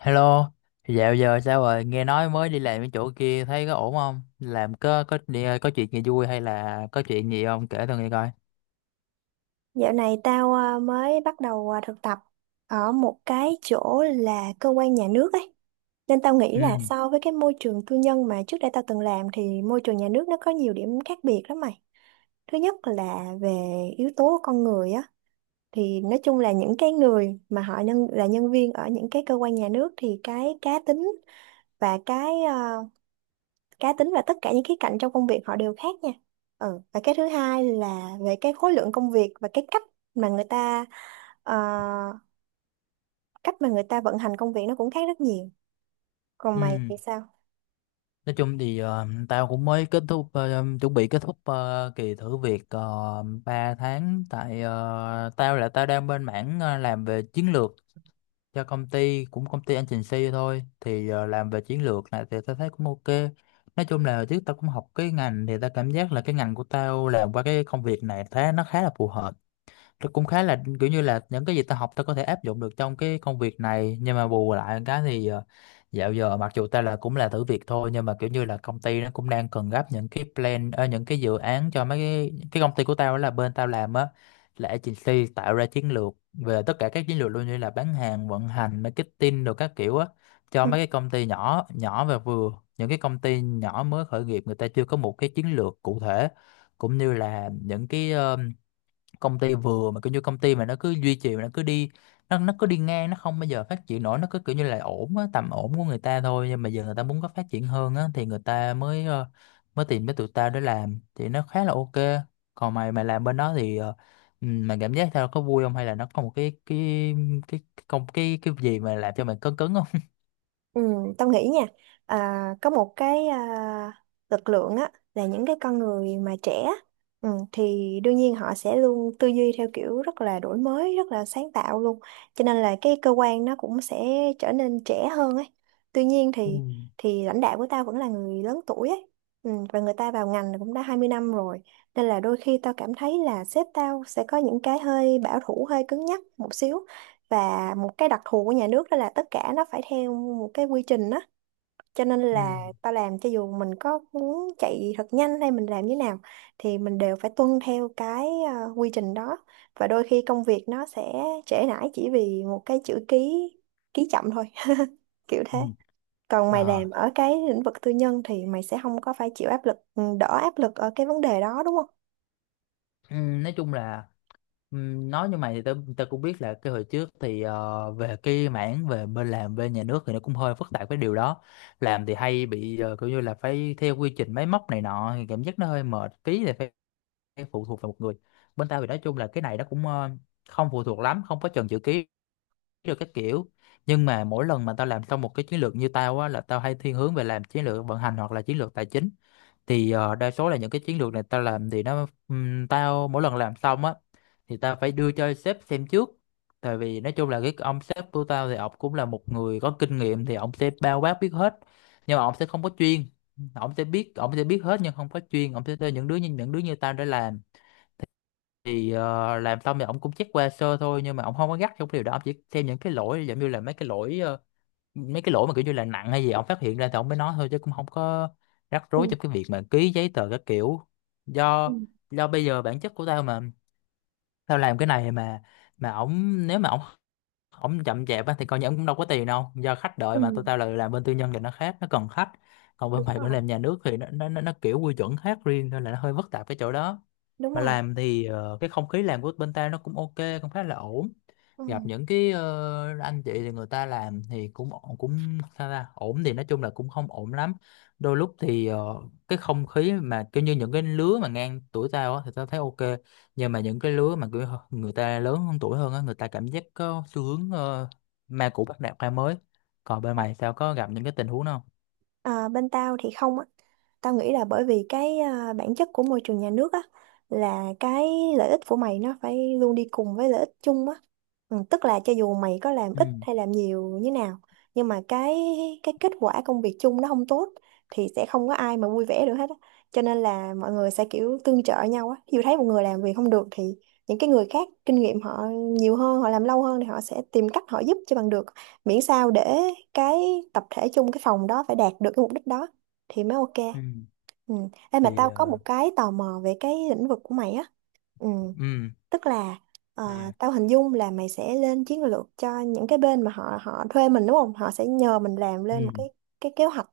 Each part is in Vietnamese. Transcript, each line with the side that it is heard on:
left: Hello, dạo giờ sao rồi? Nghe nói mới đi làm cái chỗ kia thấy có ổn không? Làm có đi- có chuyện gì vui hay là có chuyện gì không? Kể tao nghe coi.
right: Dạo này tao mới bắt đầu thực tập ở một cái chỗ là cơ quan nhà nước ấy. Nên tao nghĩ là
left: Ừ,
right: so với cái môi trường tư nhân mà trước đây tao từng làm thì môi trường nhà nước nó có nhiều điểm khác biệt lắm mày. Thứ nhất là về yếu tố con người á, thì nói chung là những cái người mà họ nhân là nhân viên ở những cái cơ quan nhà nước thì cái cá tính và cái à, cá tính và tất cả những khía cạnh trong công việc họ đều khác nha. Ừ. Và cái thứ hai là về cái khối lượng công việc và cái cách mà người ta ờ, cách mà người ta vận hành công việc nó cũng khác rất nhiều. Còn mày
left: ừ.
right: thì sao?
left: Nói chung thì tao cũng mới kết thúc chuẩn bị kết thúc kỳ thử việc 3 tháng tại tao là tao đang bên mảng làm về chiến lược cho công ty cũng công ty anh trình agency thôi thì làm về chiến lược này thì tao thấy cũng ok. Nói chung là trước tao cũng học cái ngành thì tao cảm giác là cái ngành của tao làm qua cái công việc này thấy nó khá là phù hợp, nó cũng khá là kiểu như là những cái gì ta học ta có thể áp dụng được trong cái công việc này, nhưng mà bù lại cái thì dạo giờ mặc dù ta là cũng là thử việc thôi nhưng mà kiểu như là công ty nó cũng đang cần gấp những cái plan, những cái dự án cho mấy cái công ty của tao đó, là bên tao làm á là agency tạo ra chiến lược, về tất cả các chiến lược luôn, như là bán hàng, vận hành, marketing rồi các kiểu á, cho
right: Ừ.
left: mấy cái công ty nhỏ nhỏ và vừa, những cái công ty nhỏ mới khởi nghiệp người ta chưa có một cái chiến lược cụ thể, cũng như là những cái công ty vừa mà kiểu như công ty mà nó cứ duy trì mà nó cứ đi, nó cứ đi ngang, nó không bao giờ phát triển nổi, nó cứ kiểu như là ổn á, tầm ổn của người ta thôi, nhưng mà giờ người ta muốn có phát triển hơn á thì người ta mới mới tìm tới tụi tao để làm thì nó khá là ok. Còn mày mày làm bên đó thì ừ, mày cảm giác tao có vui không, hay là nó có một cái cái công cái gì mà làm cho mày cứng cứng không?
right: Ừ, tao nghĩ nha, có một lực lượng á là những cái con người mà trẻ á, ừ, thì đương nhiên họ sẽ luôn tư duy theo kiểu rất là đổi mới, rất là sáng tạo luôn, cho nên là cái cơ quan nó cũng sẽ trở nên trẻ hơn ấy. Tuy nhiên
left: Ừ,
right: thì lãnh đạo của tao vẫn là người lớn tuổi ấy, ừ, và người ta vào ngành cũng đã 20 năm rồi, nên là đôi khi tao cảm thấy là sếp tao sẽ có những cái hơi bảo thủ, hơi cứng nhắc một xíu. Và một cái đặc thù của nhà nước đó là tất cả nó phải theo một cái quy trình đó, cho nên
left: ừ.
right: là ta làm cho dù mình có muốn chạy thật nhanh hay mình làm như nào thì mình đều phải tuân theo cái quy trình đó, và đôi khi công việc nó sẽ trễ nải chỉ vì một cái chữ ký, ký chậm thôi. Kiểu thế.
left: Ừ.
right: Còn mày làm
left: Ờ.
right: ở cái lĩnh vực tư nhân thì mày sẽ không có phải chịu áp lực, đỡ áp lực ở cái vấn đề đó đúng không?
left: Ừ, nói chung là nói như mày thì tao tao cũng biết là cái hồi trước thì về cái mảng về bên làm bên nhà nước thì nó cũng hơi phức tạp cái điều đó. Làm thì hay bị kiểu như là phải theo quy trình máy móc này nọ thì cảm giác nó hơi mệt tí thì phải, phải phụ thuộc vào một người. Bên tao thì nói chung là cái này nó cũng không phụ thuộc lắm, không có chần chữ ký được các kiểu. Nhưng mà mỗi lần mà tao làm xong một cái chiến lược như tao á, là tao hay thiên hướng về làm chiến lược vận hành hoặc là chiến lược tài chính, thì đa số là những cái chiến lược này tao làm thì nó, tao mỗi lần làm xong á thì tao phải đưa cho sếp xem trước, tại vì nói chung là cái ông sếp của tao thì ông cũng là một người có kinh nghiệm thì ông sẽ bao quát biết hết, nhưng mà ông sẽ không có chuyên. Ông sẽ biết, ông sẽ biết hết nhưng không có chuyên, ông sẽ cho những đứa như tao để làm. Thì làm xong thì ông cũng check qua sơ thôi, nhưng mà ông không có gắt trong cái điều đó, ông chỉ xem những cái lỗi giống như là mấy cái lỗi mấy cái lỗi mà kiểu như là nặng hay gì ông phát hiện ra thì ông mới nói thôi, chứ cũng không có rắc rối
right: Ừ,
left: trong cái việc mà ký giấy tờ các kiểu.
right: ừ,
left: Do do bây giờ bản chất của tao mà, tao làm cái này mà ổng nếu mà ổng, ổng chậm chạp á thì coi như ổng cũng đâu có tiền đâu, do khách
right: ừ,
left: đợi mà. Tụi tao là làm bên tư nhân thì nó khác, nó cần khách, còn bên
right: đúng
left: phải bên
right: rồi,
left: làm nhà nước thì nó kiểu quy chuẩn khác riêng nên là nó hơi phức tạp cái chỗ đó.
right: đúng
left: Mà
right: rồi,
left: làm thì cái không khí làm của bên tao nó cũng ok, cũng khá là ổn. Gặp
right: ừ.
left: những cái anh chị thì người ta làm thì cũng ổn- cũng sao ta, ổn thì nói chung là cũng không ổn lắm. Đôi lúc thì cái không khí mà kiểu như những cái lứa mà ngang tuổi tao á thì tao thấy ok, nhưng mà những cái lứa mà kiểu người ta lớn hơn tuổi hơn á, người ta cảm giác có xu hướng ma cũ bắt nạt ma mới. Còn bên mày sao, có gặp những cái tình huống đó không?
right: À, bên tao thì không á. Tao nghĩ là bởi vì bản chất của môi trường nhà nước á là cái lợi ích của mày nó phải luôn đi cùng với lợi ích chung á. Ừ, tức là cho dù mày có làm ít
left: Ừ,
right: hay làm nhiều như nào nhưng mà cái kết quả công việc chung nó không tốt thì sẽ không có ai mà vui vẻ được hết á. Cho nên là mọi người sẽ kiểu tương trợ nhau á. Ví dụ thấy một người làm việc không được thì những cái người khác kinh nghiệm họ nhiều hơn, họ làm lâu hơn thì họ sẽ tìm cách họ giúp cho bằng được, miễn sao để cái tập thể chung, cái phòng đó phải đạt được cái mục đích đó thì mới ok.
left: ừ
right: Ừ. Ê, mà
left: thì
right: tao có một cái tò mò về cái lĩnh vực của mày á, ừ,
left: ừ
right: tức là, ờ,
left: thì
right: tao hình dung là mày sẽ lên chiến lược cho những cái bên mà họ họ thuê mình đúng không, họ sẽ nhờ mình làm
left: ừ,
right: lên một cái kế hoạch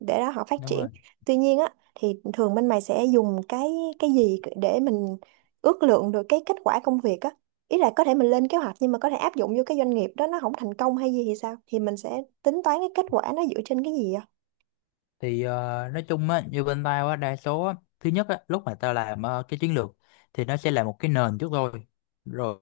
right: để đó họ phát
left: đúng
right: triển.
left: rồi.
right: Tuy nhiên á thì thường bên mày sẽ dùng cái gì để mình ước lượng được cái kết quả công việc á? Ý là có thể mình lên kế hoạch nhưng mà có thể áp dụng vô cái doanh nghiệp đó nó không thành công hay gì thì sao, thì mình sẽ tính toán cái kết quả nó dựa trên cái gì á?
left: Thì nói chung á như bên tao á, đa số á, thứ nhất á lúc mà tao làm cái chiến lược thì nó sẽ là một cái nền trước rồi, rồi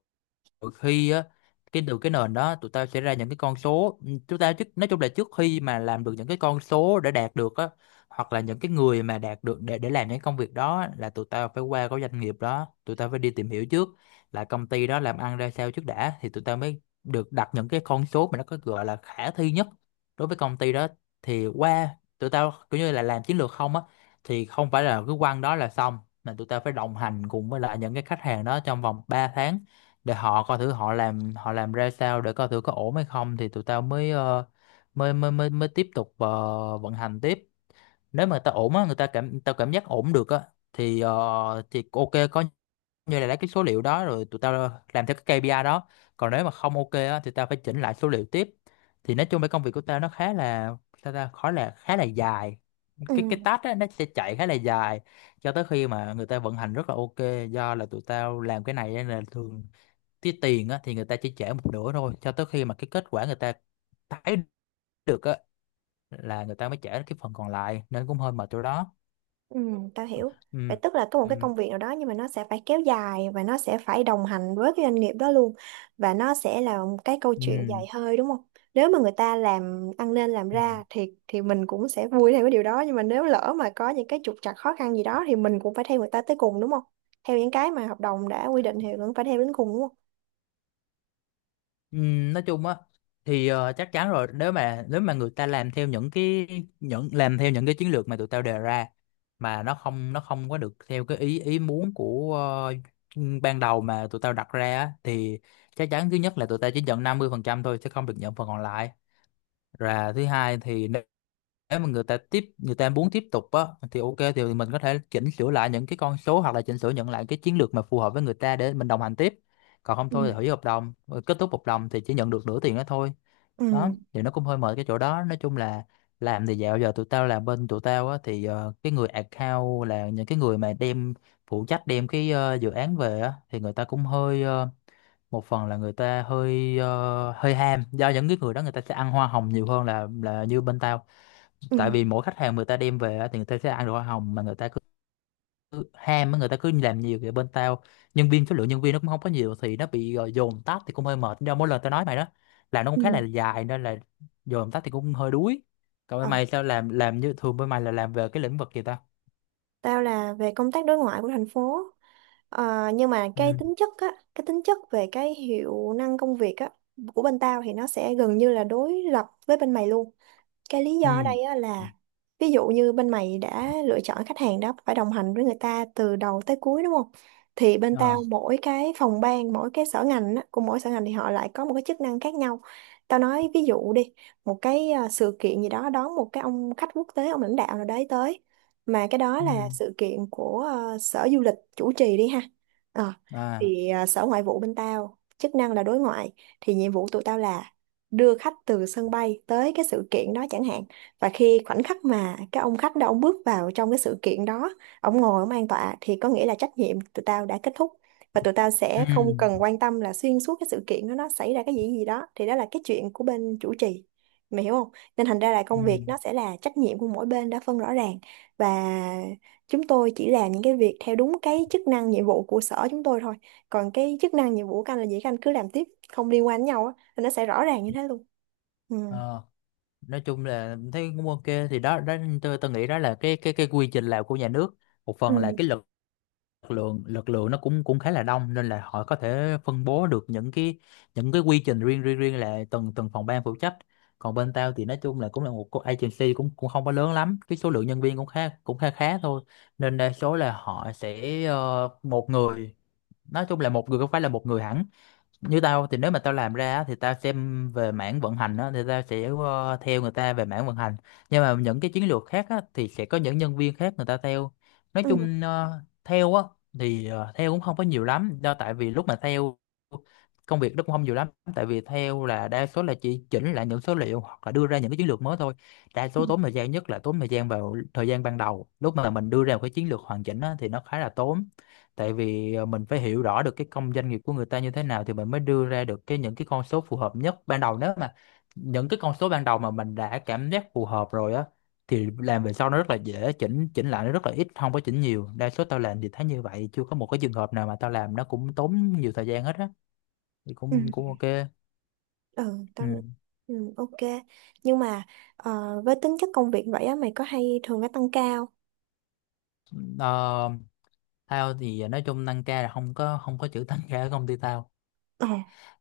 left: đôi khi á cái từ cái nền đó tụi tao sẽ ra những cái con số. Ừ, chúng ta trước, nói chung là trước khi mà làm được những cái con số để đạt được á, hoặc là những cái người mà đạt được để làm những công việc đó á, là tụi tao phải qua cái doanh nghiệp đó, tụi tao phải đi tìm hiểu trước là công ty đó làm ăn ra sao trước đã, thì tụi tao mới được đặt những cái con số mà nó có gọi là khả thi nhất đối với công ty đó. Thì qua, tụi tao kiểu như là làm chiến lược không á thì không phải là cứ quăng đó là xong, mà tụi tao phải đồng hành cùng với lại những cái khách hàng đó trong vòng 3 tháng, để họ coi thử họ làm, họ làm ra sao để coi thử có ổn hay không, thì tụi tao mới mới mới mới mới tiếp tục vận hành tiếp. Nếu mà người ta ổn á, người ta cảm tao cảm giác ổn được á thì thì ok, có như là lấy cái số liệu đó rồi tụi tao làm theo cái KPI đó. Còn nếu mà không ok á thì tao phải chỉnh lại số liệu tiếp. Thì nói chung cái công việc của tao nó khá là, sao ta, khá là, khá là dài. Cái
right: Ừ.
left: task á nó sẽ chạy khá là dài, cho tới khi mà người ta vận hành rất là ok. Do là tụi tao làm cái này nên là thường cái tiền á, thì người ta chỉ trả một nửa thôi, cho tới khi mà cái kết quả người ta thấy được á là người ta mới trả cái phần còn lại, nên cũng hơi mệt chỗ đó.
right: Ừ, tao hiểu. Vậy
left: Ừ.
right: tức là có một cái
left: Ừ.
right: công việc nào đó nhưng mà nó sẽ phải kéo dài và nó sẽ phải đồng hành với cái doanh nghiệp đó luôn, và nó sẽ là một cái câu chuyện
left: Ừ.
right: dài hơi đúng không? Nếu mà người ta làm ăn nên làm
left: Ừ.
right: ra thì mình cũng sẽ vui theo cái điều đó, nhưng mà nếu lỡ mà có những cái trục trặc khó khăn gì đó thì mình cũng phải theo người ta tới cùng đúng không? Theo những cái mà hợp đồng đã quy định thì cũng phải theo đến cùng đúng không?
left: Ừ. Nói chung á thì chắc chắn rồi, nếu mà người ta làm theo những cái, những làm theo những cái chiến lược mà tụi tao đề ra, mà nó không, nó không có được theo cái ý ý muốn của ban đầu mà tụi tao đặt ra á, thì chắc chắn thứ nhất là tụi tao chỉ nhận 50% thôi, sẽ không được nhận phần còn lại. Và thứ hai thì nếu mà người ta tiếp, người ta muốn tiếp tục á thì ok, thì mình có thể chỉnh sửa lại những cái con số, hoặc là chỉnh sửa nhận lại cái chiến lược mà phù hợp với người ta để mình đồng hành tiếp. Còn không
right: Ừ.
left: thôi thì hủy hợp đồng, rồi kết thúc hợp đồng thì chỉ nhận được nửa tiền đó thôi. Đó,
right: Ừ.
left: thì nó cũng hơi mệt cái chỗ đó. Nói chung là làm thì dạo giờ tụi tao làm, bên tụi tao á thì cái người account là những cái người mà đem phụ trách đem cái dự án về á, thì người ta cũng hơi một phần là người ta hơi hơi ham, do những cái người đó người ta sẽ ăn hoa hồng nhiều hơn là như bên tao. Tại vì mỗi khách hàng người ta đem về á, thì người ta sẽ ăn được hoa hồng, mà người ta cứ ham á, người ta cứ làm nhiều. Vậy bên tao nhân viên, số lượng nhân viên nó cũng không có nhiều, thì nó bị dồn tắt thì cũng hơi mệt, do mỗi lần tao nói mày đó, làm nó cũng khá là
right: Ừ.
left: dài nên là dồn tắt thì cũng hơi đuối. Còn bên
right: Ừ.
left: mày sao, làm như thường bên mày là làm về cái lĩnh vực gì ta?
right: Tao là về công tác đối ngoại của thành phố. Ờ, nhưng mà cái
left: Ừ,
right: tính chất á, cái tính chất về cái hiệu năng công việc á của bên tao thì nó sẽ gần như là đối lập với bên mày luôn. Cái lý do ở
left: ừ.
right: đây á là ví dụ như bên mày đã lựa chọn khách hàng đó phải đồng hành với người ta từ đầu tới cuối đúng không, thì bên tao
left: Ờ.
right: mỗi cái phòng ban, mỗi cái sở ngành á, của mỗi sở ngành thì họ lại có một cái chức năng khác nhau. Tao nói ví dụ đi, một cái sự kiện gì đó, đón một cái ông khách quốc tế, ông lãnh đạo nào đấy tới, mà cái đó
left: Ừ.
right: là sự kiện của sở du lịch chủ trì đi ha. Ờ,
left: À.
right: thì sở ngoại vụ bên tao chức năng là đối ngoại, thì nhiệm vụ tụi tao là đưa khách từ sân bay tới cái sự kiện đó chẳng hạn, và khi khoảnh khắc mà cái ông khách đó ông bước vào trong cái sự kiện đó, ông ngồi ông an tọa thì có nghĩa là trách nhiệm tụi tao đã kết thúc, và tụi tao sẽ
left: Ừ,
right: không cần quan tâm là xuyên suốt cái sự kiện đó nó xảy ra cái gì gì đó, thì đó là cái chuyện của bên chủ trì, mày hiểu không. Nên thành ra là
left: ừ.
right: công việc nó sẽ là trách nhiệm của mỗi bên đã phân rõ ràng, và chúng tôi chỉ làm những cái việc theo đúng cái chức năng nhiệm vụ của sở chúng tôi thôi, còn cái chức năng nhiệm vụ của anh là gì các anh cứ làm tiếp, không liên quan đến nhau á, thì nó sẽ rõ ràng như thế luôn. Ừ,
left: Ờ. Nói chung là thấy cũng ok. Thì đó đó, tôi nghĩ đó là cái quy trình làm của nhà nước. Một phần là
right: ừ,
left: cái lực lượng nó cũng cũng khá là đông nên là họ có thể phân bố được những cái quy trình riêng riêng riêng là từng từng phòng ban phụ trách. Còn bên tao thì nói chung là cũng là một cái agency cũng cũng không có lớn lắm, cái số lượng nhân viên cũng khá, khá thôi. Nên đa số là họ sẽ một người, nói chung là một người, không phải là một người hẳn. Như tao thì nếu mà tao làm ra á, thì tao xem về mảng vận hành á, thì tao sẽ theo người ta về mảng vận hành. Nhưng mà những cái chiến lược khác á, thì sẽ có những nhân viên khác người ta theo. Nói
right: ừ,
left: chung theo á, thì theo cũng không có nhiều lắm, do tại vì lúc mà theo công việc nó cũng không nhiều lắm. Tại vì theo là đa số là chỉ chỉnh lại những số liệu hoặc là đưa ra những cái chiến lược mới thôi. Đa
right: ừ,
left: số tốn thời gian nhất là tốn thời gian vào thời gian ban đầu, lúc mà mình đưa ra một cái chiến lược hoàn chỉnh á, thì nó khá là tốn. Tại vì mình phải hiểu rõ được cái công doanh nghiệp của người ta như thế nào thì mình mới đưa ra được những cái con số phù hợp nhất ban đầu. Nếu mà những cái con số ban đầu mà mình đã cảm giác phù hợp rồi á, thì làm về sau nó rất là dễ chỉnh, chỉnh lại nó rất là ít, không có chỉnh nhiều. Đa số tao làm thì thấy như vậy, chưa có một cái trường hợp nào mà tao làm nó cũng tốn nhiều thời gian hết á. Thì
right: ừ,
left: cũng cũng ok.
right: ừ,
left: Ừ.
right: tao, ừ, ok, nhưng mà, với tính chất công việc vậy á mày có hay thường phải tăng ca không?
left: Ờ, tao thì nói chung tăng ca là không có, không có chữ tăng ca ở công ty tao.
right: Ờ.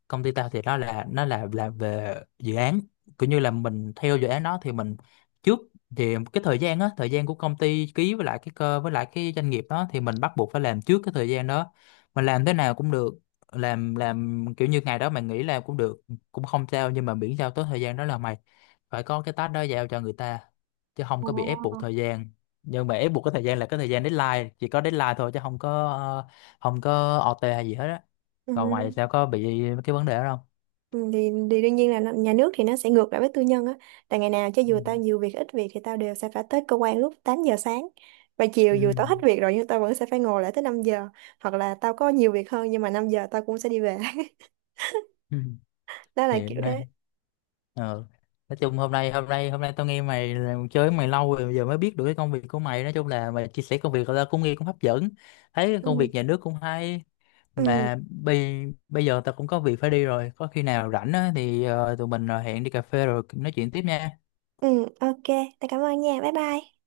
left: Công ty tao thì nó là về dự án, cũng như là mình theo dự án đó thì mình trước, thì cái thời gian á, thời gian của công ty ký với lại cái cơ với lại cái doanh nghiệp đó, thì mình bắt buộc phải làm trước cái thời gian đó. Mình làm thế nào cũng được, làm kiểu như ngày đó mày nghỉ làm cũng được, cũng không sao, nhưng mà miễn sao tới thời gian đó là mày phải có cái task đó giao cho người ta, chứ không
right: Ờ.
left: có bị ép buộc thời gian. Nhưng mà ép buộc cái thời gian là cái thời gian deadline, chỉ có deadline thôi, chứ không có không có OT hay gì hết á.
right: Ừ.
left: Còn mày sao, có bị cái vấn đề đó không?
right: Ừ, thì, đương nhiên là nó- nhà nước thì nó sẽ ngược lại với tư nhân á, tại ngày nào cho dù tao nhiều việc ít việc thì tao đều sẽ phải tới cơ quan lúc 8 giờ sáng, và chiều
left: Ừ.
right: dù tao hết việc rồi nhưng tao vẫn sẽ phải ngồi lại tới 5 giờ, hoặc là tao có nhiều việc hơn nhưng mà 5 giờ tao cũng sẽ đi về.
left: Ừ. Ừ.
right: Đó là kiểu
left: Hiện đây
right: thế.
left: ờ nói chung hôm nay, hôm nay tao nghe mày là- chơi với mày lâu rồi giờ mới biết được cái công việc của mày. Nói chung là mày chia sẻ công việc tao cũng nghe cũng hấp dẫn, thấy cái công
right: Ừ.
left: việc nhà nước cũng hay.
right: Ừ.
left: Mà bây bây giờ tao cũng có việc phải đi rồi, có khi nào rảnh á, thì tụi mình hẹn đi cà phê rồi nói chuyện tiếp nha.
right: Ừ, ok, tao cảm ơn nha, bye bye.